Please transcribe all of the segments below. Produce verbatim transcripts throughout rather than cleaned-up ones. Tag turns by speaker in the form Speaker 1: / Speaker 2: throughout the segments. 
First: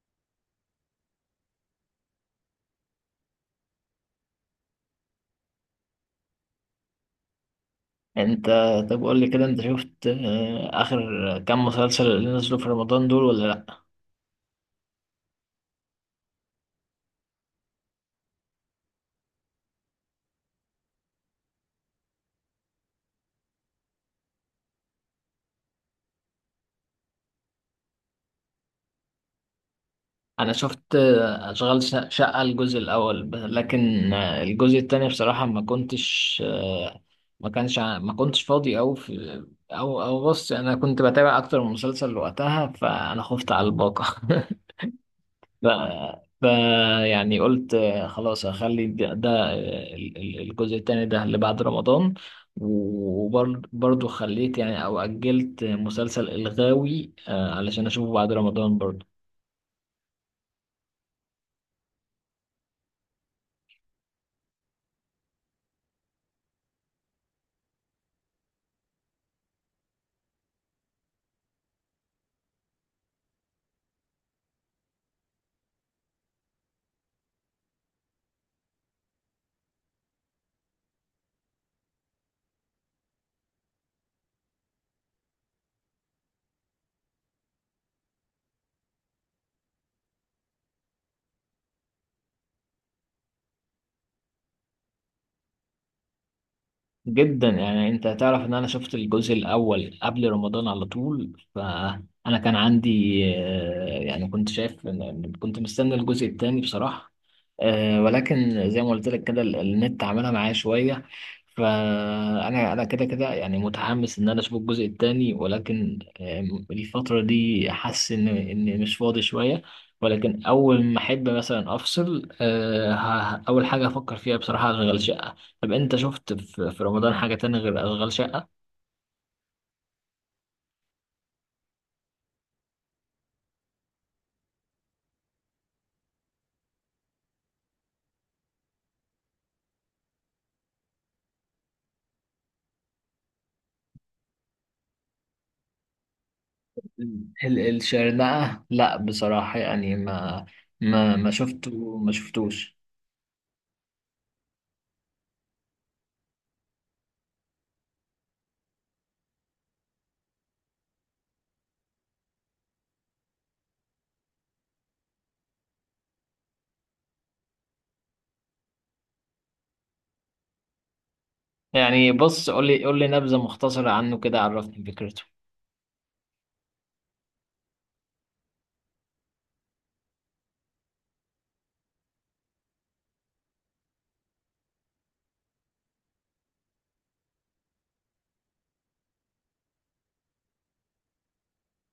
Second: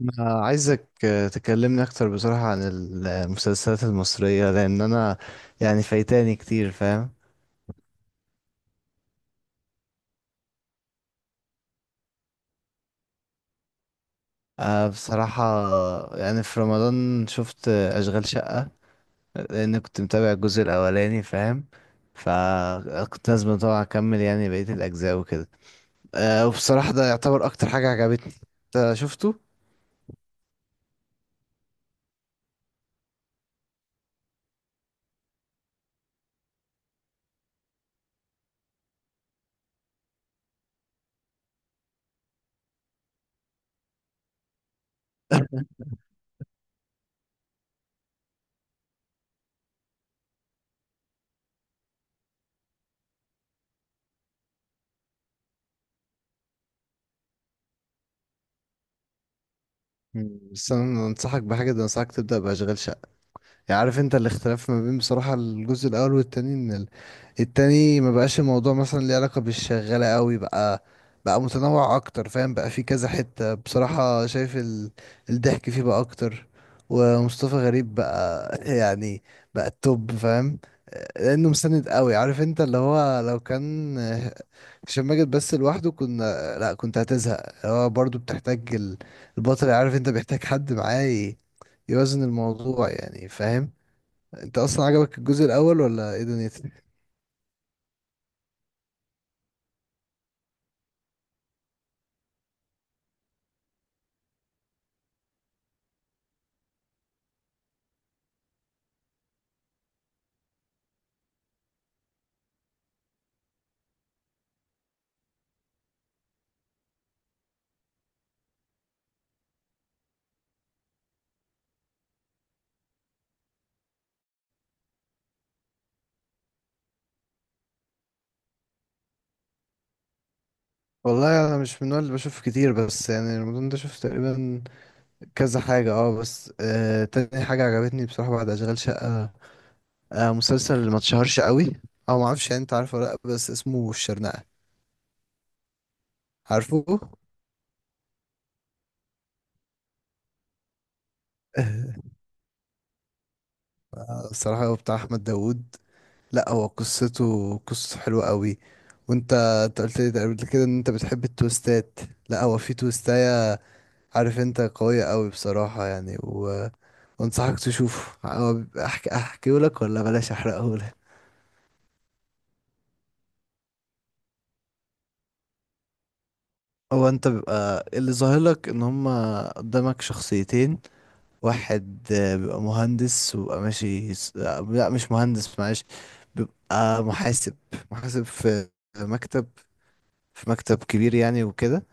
Speaker 1: أنا عايزك آه، تكلمني أكتر بصراحة عن المسلسلات المصرية، لأن أنا يعني فايتاني كتير، فاهم.
Speaker 2: انت طب قول لي كده، انت شفت آه، اخر كام مسلسل اللي نزلوا في رمضان دول ولا لا؟
Speaker 1: آه، بصراحة، يعني في رمضان شفت آه، أشغال شقة، لأن كنت متابع الجزء الأولاني، فاهم. فكنت لازم طبعا أكمل يعني بقية الأجزاء وكده. آه، وبصراحة ده يعتبر أكتر حاجة عجبتني. أنت شفته؟
Speaker 2: انا شفت آه، اشغال ش- شقة الجزء الاول، ب- لكن آه، الجزء التاني بصراحة ما كنتش آه، ما كانش ع- ما كنتش فاضي او في، او او بص انا كنت بتابع اكتر من مسلسل وقتها، فانا خفت على الباقة ف... ف يعني قلت آه، خلاص هخلي ده, ده، آه، ال- ال- الجزء التاني ده اللي بعد رمضان، وبرضه خليت يعني او اجلت مسلسل الغاوي آه، علشان اشوفه بعد رمضان برضه.
Speaker 1: مم. بس أنا أنصحك بحاجة، ده أنصحك تبدأ بأشغال شقة. يعني عارف انت الاختلاف ما بين بصراحة الجزء الاول والتاني، ان ال- التاني ما بقاش الموضوع مثلا ليه علاقة بالشغالة قوي. بقى بقى متنوع اكتر، فاهم، بقى في كذا حتة بصراحة، شايف ال... الضحك فيه بقى اكتر. ومصطفى غريب بقى يعني بقى التوب، فاهم، لانه مستند قوي، عارف انت اللي هو لو كان هشام ماجد بس لوحده كنا لا كنت هتزهق. هو برضو بتحتاج ال- البطل، عارف انت، بيحتاج حد معاه ي- يوازن الموضوع يعني، فاهم. انت اصلا عجبك الجزء الاول ولا ايه دنيتك؟
Speaker 2: جدا. يعني انت تعرف ان انا شفت الجزء الاول قبل رمضان على طول، فانا كان عندي آه، يعني كنت شايف إن- كنت مستني الجزء الثاني بصراحة، آه، ولكن زي ما قلت لك كده ال- النت عملها معايا شوية. فانا انا كده كده يعني متحمس ان انا اشوف الجزء الثاني، ولكن آم، الفترة دي حاسس ان ان مش فاضي شوية، ولكن اول ما احب مثلا افصل، آه، ه- اول حاجة افكر فيها بصراحة اشغل شقة. طب انت شفت في في رمضان حاجة تانية غير اشغال شقة؟
Speaker 1: والله انا مش من النوع اللي بشوف كتير، بس يعني رمضان ده شفت تقريبا كذا حاجه. اه بس آه تاني حاجه عجبتني بصراحه بعد اشغال شقه، آه مسلسل اللي ما اتشهرش قوي او ما اعرفش يعني، انت عارفه ولا لا؟ بس اسمه الشرنقه، عارفه؟
Speaker 2: ال- الشرنقة لا بصراحة، يعني ما ما ما
Speaker 1: آه،
Speaker 2: شفته ما شفتوش.
Speaker 1: بصراحه هو بتاع احمد داوود. لا هو قصته قصته حلوه. قبل كده وانت انت قلت لي قبل كده ان انت بتحب التويستات. لا هو في تويستاية، عارف انت، قوية قوي بصراحة، يعني و... وانصحك تشوفه. هو بيبقى احكي احكيه لك ولا بلاش احرقه لك؟
Speaker 2: يعني بص، قول لي قول لي نبذة مختصرة عنه كده، عرفني فكرته.
Speaker 1: هو انت بيبقى اللي ظاهر لك ان هما قدامك شخصيتين. واحد آه، بيبقى مهندس وبيبقى ماشي س- آه، لا مش مهندس معلش، بيبقى محاسب. محاسب في مكتب، في مكتب كبير يعني وكده.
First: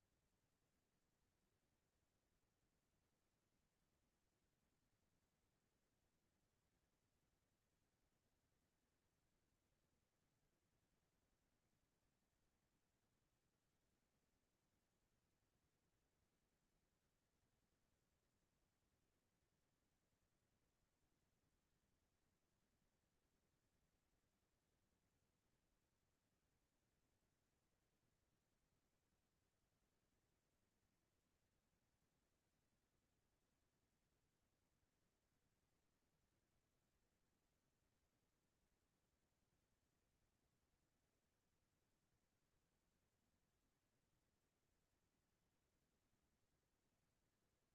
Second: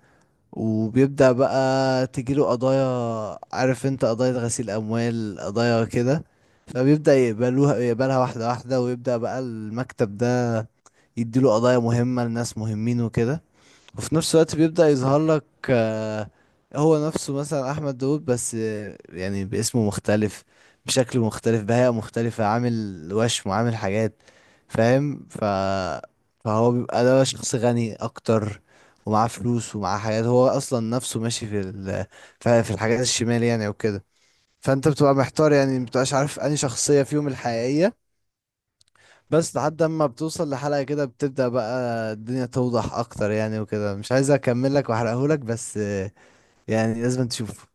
Speaker 1: وبيبدأ بقى تجيله قضايا، عارف انت، قضايا غسيل أموال، قضايا كده. فبيبدأ يقبلوها يقبلها واحدة واحدة، ويبدأ بقى المكتب ده يديله قضايا مهمة لناس مهمين وكده. وفي نفس الوقت بيبدأ يظهر لك آه، هو نفسه مثلا أحمد داود، بس آه، يعني باسمه مختلف، بشكل مختلف، بهيئة مختلفة، عامل وشم وعامل حاجات، فاهم. ف... فهو بيبقى ده شخص غني أكتر، ومعاه فلوس ومعاه حاجات، هو أصلا نفسه ماشي في ال... في في الحاجات الشمال يعني وكده. فأنت بتبقى محتار يعني، مبتبقاش عارف أنهي شخصية فيهم الحقيقية، بس لحد اما بتوصل لحلقة كده بتبدأ بقى الدنيا توضح اكتر يعني وكده. مش عايز اكمل لك واحرقهولك، بس آه، يعني لازم تشوفه.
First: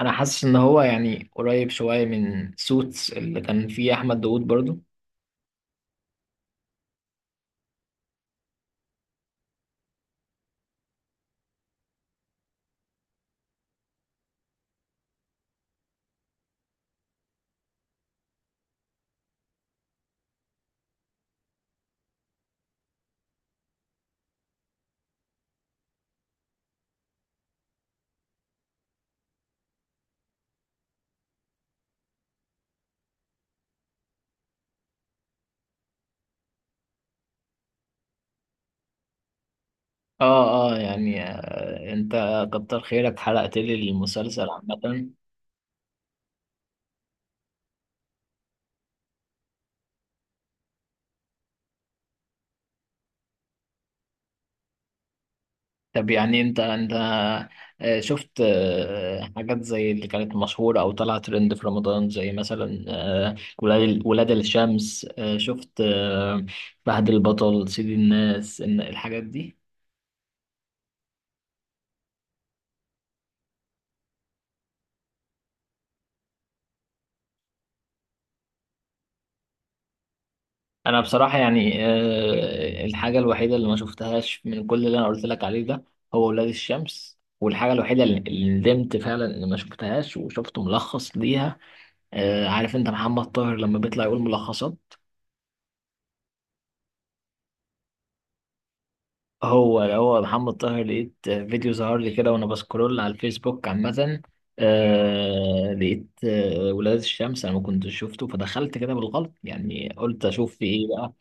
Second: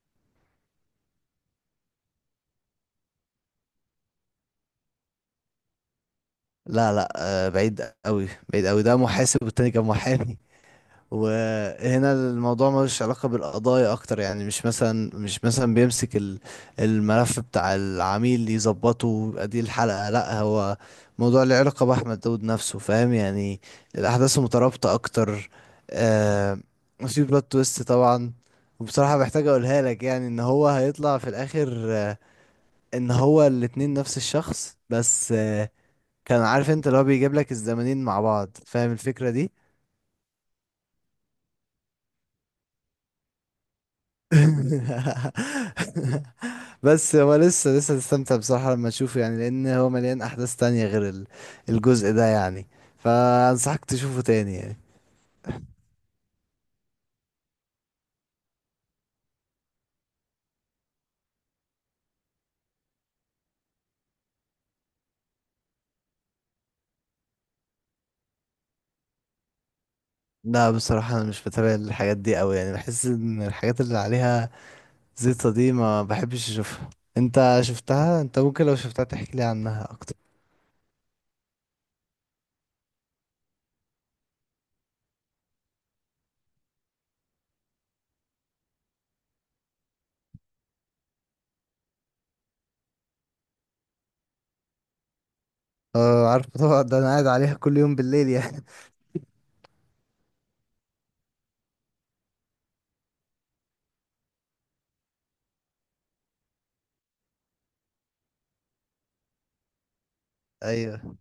Speaker 2: انا حاسس ان هو يعني قريب شوية من سوتس اللي كان فيه احمد داوود برضو.
Speaker 1: لا لا، آه، بعيد قوي بعيد قوي، ده محاسب والتاني كان محامي. وهنا الموضوع ملوش علاقة بالقضايا أكتر، يعني مش مثلا مش مثلا بيمسك ال- الملف بتاع العميل يظبطه ويبقى دي الحلقة، لأ. هو موضوع له علاقة بأحمد داود نفسه، فاهم يعني، الأحداث مترابطة أكتر. آه، في بلوت تويست طبعا. وبصراحة محتاج أقولها لك، يعني إن هو هيطلع في الآخر آه، إن هو الاتنين نفس الشخص، بس آه، كان عارف انت اللي هو بيجيب لك الزمانين مع بعض، فاهم الفكرة دي؟
Speaker 2: اه، اه، يعني آه انت، كتر خيرك حرقت لي المسلسل عامة.
Speaker 1: بس هو لسه لسه هتستمتع بصراحة لما تشوفه، يعني لأن هو مليان أحداث تانية غير ال- الجزء ده يعني. فأنصحك تشوفه تاني يعني.
Speaker 2: طب يعني انت انت آه، شفت آه، حاجات زي اللي كانت مشهورة او طلعت ترند في رمضان، زي مثلا آه، ولاد ولاد الشمس، آه، شفت آه، فهد البطل، سيد الناس، ان الحاجات دي؟
Speaker 1: لا، بصراحة أنا مش بتابع الحاجات دي أوي، يعني بحس إن الحاجات اللي عليها زيطة دي ما بحبش أشوفها. أنت شفتها؟ أنت ممكن لو شفتها تحكي لي عنها أكتر.
Speaker 2: انا بصراحة يعني آه، الحاجة الوحيدة اللي ما شفتهاش من كل اللي انا قلت لك عليه ده هو ولاد الشمس، والحاجة الوحيدة اللي اللي ندمت فعلا ان ما شفتهاش وشفت ملخص ليها. آه، عارف انت محمد طاهر لما بيطلع يقول ملخصات؟
Speaker 1: أه عارف طبعا، ده أنا قاعد عليها كل يوم بالليل يعني.
Speaker 2: هو هو محمد طاهر، لقيت فيديو ظهر لي كده وانا بسكرول على الفيسبوك عامة، آه لقيت آه ولاد الشمس، انا ما كنتش شفته فدخلت كده بالغلط يعني، قلت اشوف في ايه بقى.
Speaker 1: أيوه.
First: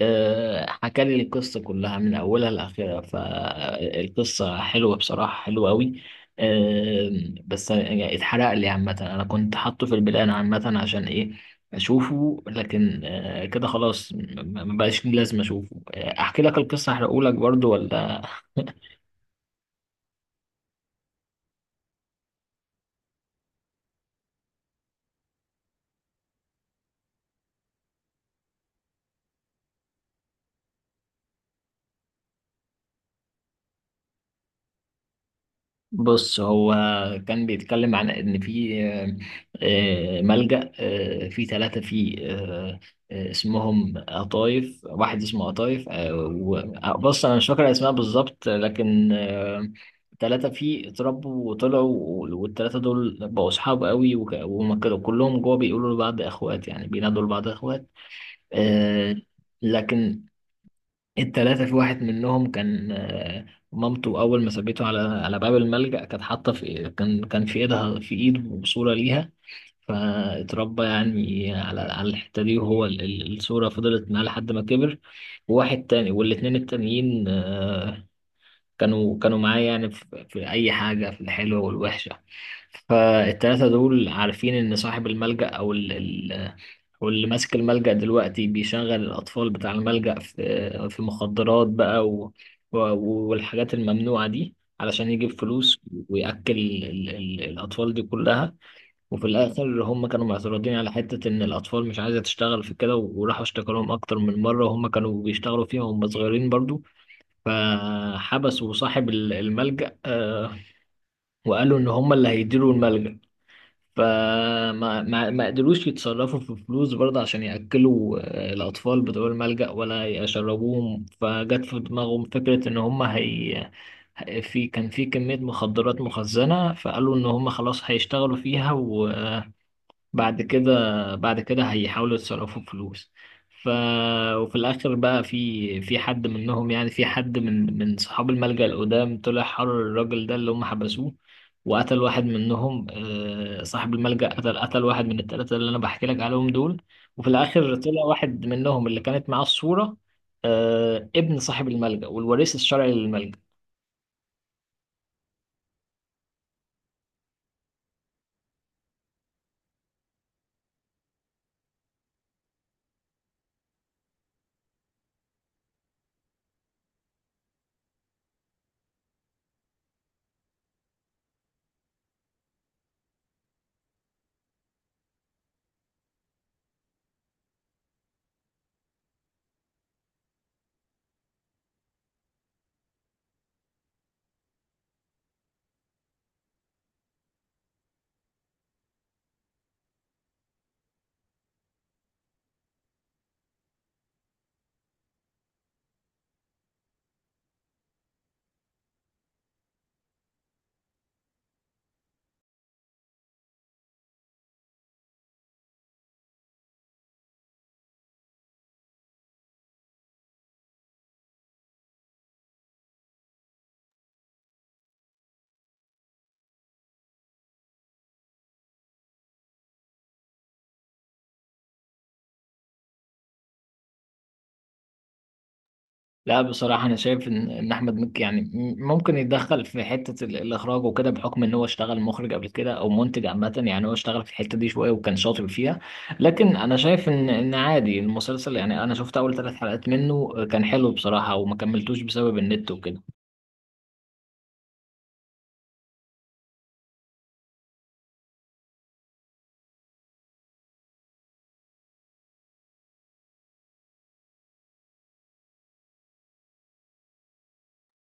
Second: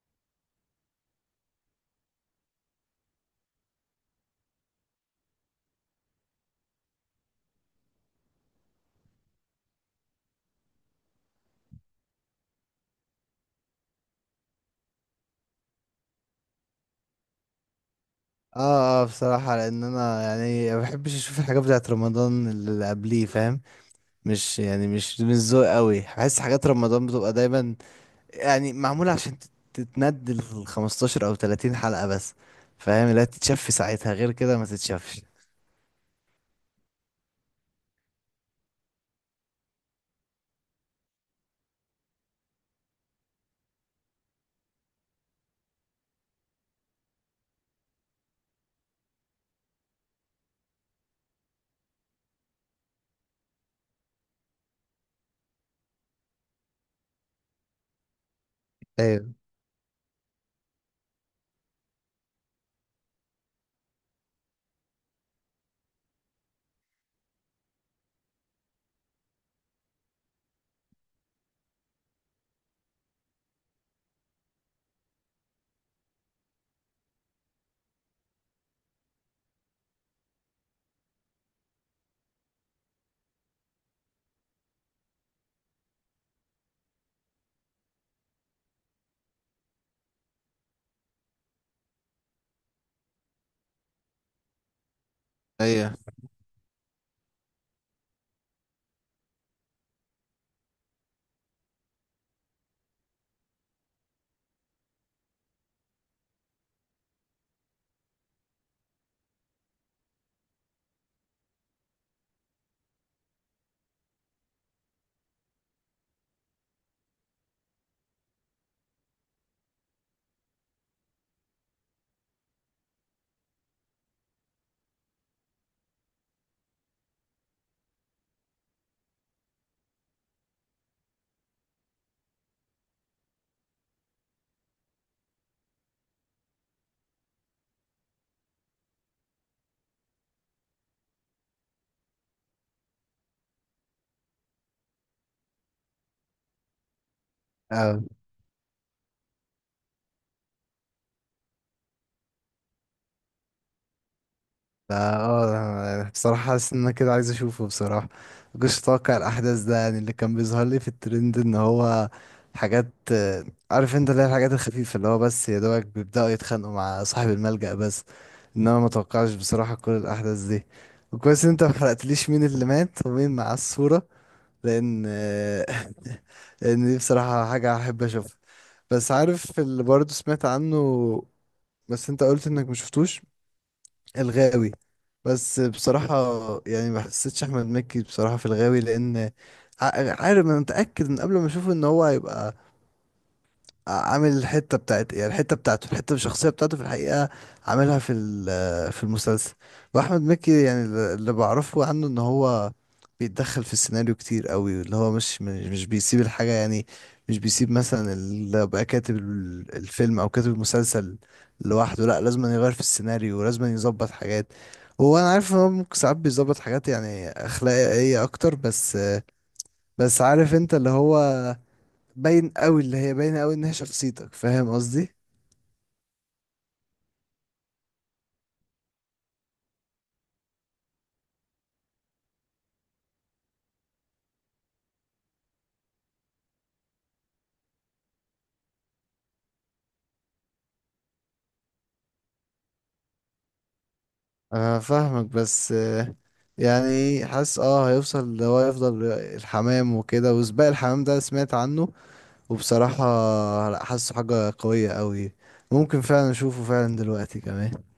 Speaker 2: آه، حكى لي القصة كلها من أولها لآخرها، فالقصة حلوة بصراحة، حلوة أوي. آه، بس يعني اتحرق لي عامة، أنا كنت حاطه في البلان عامة عشان إيه أشوفه، لكن آه، كده خلاص م- م- مبقاش لي لازم أشوفه. آه، أحكي لك القصة أحرقهولك برضو ولا؟
Speaker 1: اه اه، بصراحة لأن أنا يعني ما بحبش أشوف الحاجات بتاعت رمضان اللي قبليه، فاهم، مش يعني مش من ذوق قوي. بحس حاجات رمضان بتبقى دايما يعني معمولة عشان تت- تتندل خمستاشر او تلاتين حلقة بس، فاهم. لا تتشاف في ساعتها غير كده ما تتشافش.
Speaker 2: بص، هو كان بيتكلم عن ان في آه، آه، ملجأ، آه، في ثلاثة، في آه، آه، اسمهم قطايف، واحد اسمه قطايف، آه، و- آه، بص انا مش فاكر اسماء بالظبط، لكن آه، ثلاثة فيه اتربوا وطلعوا. والثلاثة دول بقوا أصحاب قوي، وك- وهم كده كلهم جوه بيقولوا لبعض إخوات يعني، بينادوا لبعض إخوات. آه،
Speaker 1: ايوه
Speaker 2: لكن التلاتة، في واحد منهم كان آه، مامته أول ما سابته على على باب الملجأ كانت حاطة، في كان كان في إيدها في إيده صورة ليها، فاتربى يعني على على الحتة دي، وهو ال- ال- الصورة فضلت معاه لحد ما كبر. وواحد تاني والاتنين التانيين آه، كانوا كانوا معاه يعني في, في أي حاجة، في الحلوة والوحشة. فالتلاتة دول عارفين إن صاحب الملجأ أو واللي ماسك الملجأ دلوقتي بيشغل الأطفال بتاع الملجأ في في مخدرات بقى، و... و... والحاجات الممنوعة دي علشان يجيب فلوس،
Speaker 1: ايوه.
Speaker 2: ويأكل ال... ال... الأطفال دي كلها. وفي الآخر، هم كانوا معترضين على حتة إن الأطفال مش عايزة تشتغل في كده، وراحوا اشتكوا لهم أكتر من مرة، وهم كانوا بيشتغلوا فيها وهم صغيرين برضو، فحبسوا صاحب ال- الملجأ، آه، وقالوا إن هم اللي هيديروا الملجأ. فما ما ما قدروش يتصرفوا في فلوس برضه عشان يأكلوا آه، الأطفال بتوع الملجأ ولا يشربوهم، فجت في دماغهم فكرة إن هم هي في، كان في كمية مخدرات مخزنة، فقالوا إن هم خلاص هيشتغلوا فيها، بعد كده بعد كده هيحاولوا يتصرفوا فلوس. ف وفي الاخر بقى، في في حد منهم يعني، في حد من من صحاب الملجأ القدام طلع حرر الراجل ده اللي هم حبسوه، وقتل واحد منهم. آه، صاحب الملجأ قتل قتل واحد من الثلاثة اللي انا بحكي لك عليهم دول. وفي الاخر طلع واحد منهم اللي كانت معاه الصورة، آه، ابن صاحب الملجأ والوريث الشرعي للملجأ.
Speaker 1: لا اه، أنا بصراحة حاسس ان انا كده عايز اشوفه بصراحة. مكنتش متوقع الاحداث ده، يعني اللي كان بيظهر لي في الترند ان هو حاجات آه، عارف انت اللي هي الحاجات الخفيفة، اللي هو بس يا دوبك بيبدأوا يتخانقوا مع صاحب الملجأ بس. انما ما توقعش بصراحة كل الاحداث دي. وكويس ان انت ما حرقتليش مين اللي مات ومين مع الصورة، لان آه، لان دي بصراحة حاجة احب اشوفها. بس عارف اللي برضه سمعت عنه، بس انت قلت انك مشفتوش، الغاوي. بس بصراحة يعني ما حسيتش أحمد مكي بصراحة في الغاوي، لأن ع- عارف أنا متأكد من قبل ما أشوفه إن هو هيبقى عامل الحته بتاعت يعني الحته بتاعته، الحته الشخصيه بتاعته في الحقيقه عاملها في ال- في المسلسل. واحمد مكي يعني اللي بعرفه عنه ان هو بيتدخل في السيناريو كتير قوي، اللي هو مش مش مش بيسيب الحاجه يعني، مش بيسيب مثلا اللي بقى كاتب ال- الفيلم او كاتب المسلسل لوحده، لا لازم يغير في السيناريو ولازم يظبط حاجات. هو انا عارف ان هو ممكن ساعات بيظبط حاجات يعني اخلاقيه اكتر، بس بس عارف انت اللي هو باين قوي، اللي هي باينه قوي ان هي شخصيتك، فاهم قصدي؟
Speaker 2: لا بصراحة، أنا شايف إن إن أحمد مكي يعني م- ممكن يتدخل في حتة ال- الإخراج وكده، بحكم إن هو اشتغل مخرج قبل كده أو منتج عامة، يعني هو اشتغل في الحتة دي شوية وكان شاطر فيها. لكن أنا شايف إن إن عادي المسلسل، يعني أنا شفت أول ثلاث حلقات منه كان حلو بصراحة، وما كملتوش بسبب النت وكده.
Speaker 1: انا فاهمك، بس آه، يعني حاسس اه هيوصل اللي هو يفضل الحمام وكده، وسباق الحمام ده سمعت عنه. وبصراحة لا، حاسه حاجة قوية قوي، ممكن فعلا اشوفه فعلا دلوقتي كمان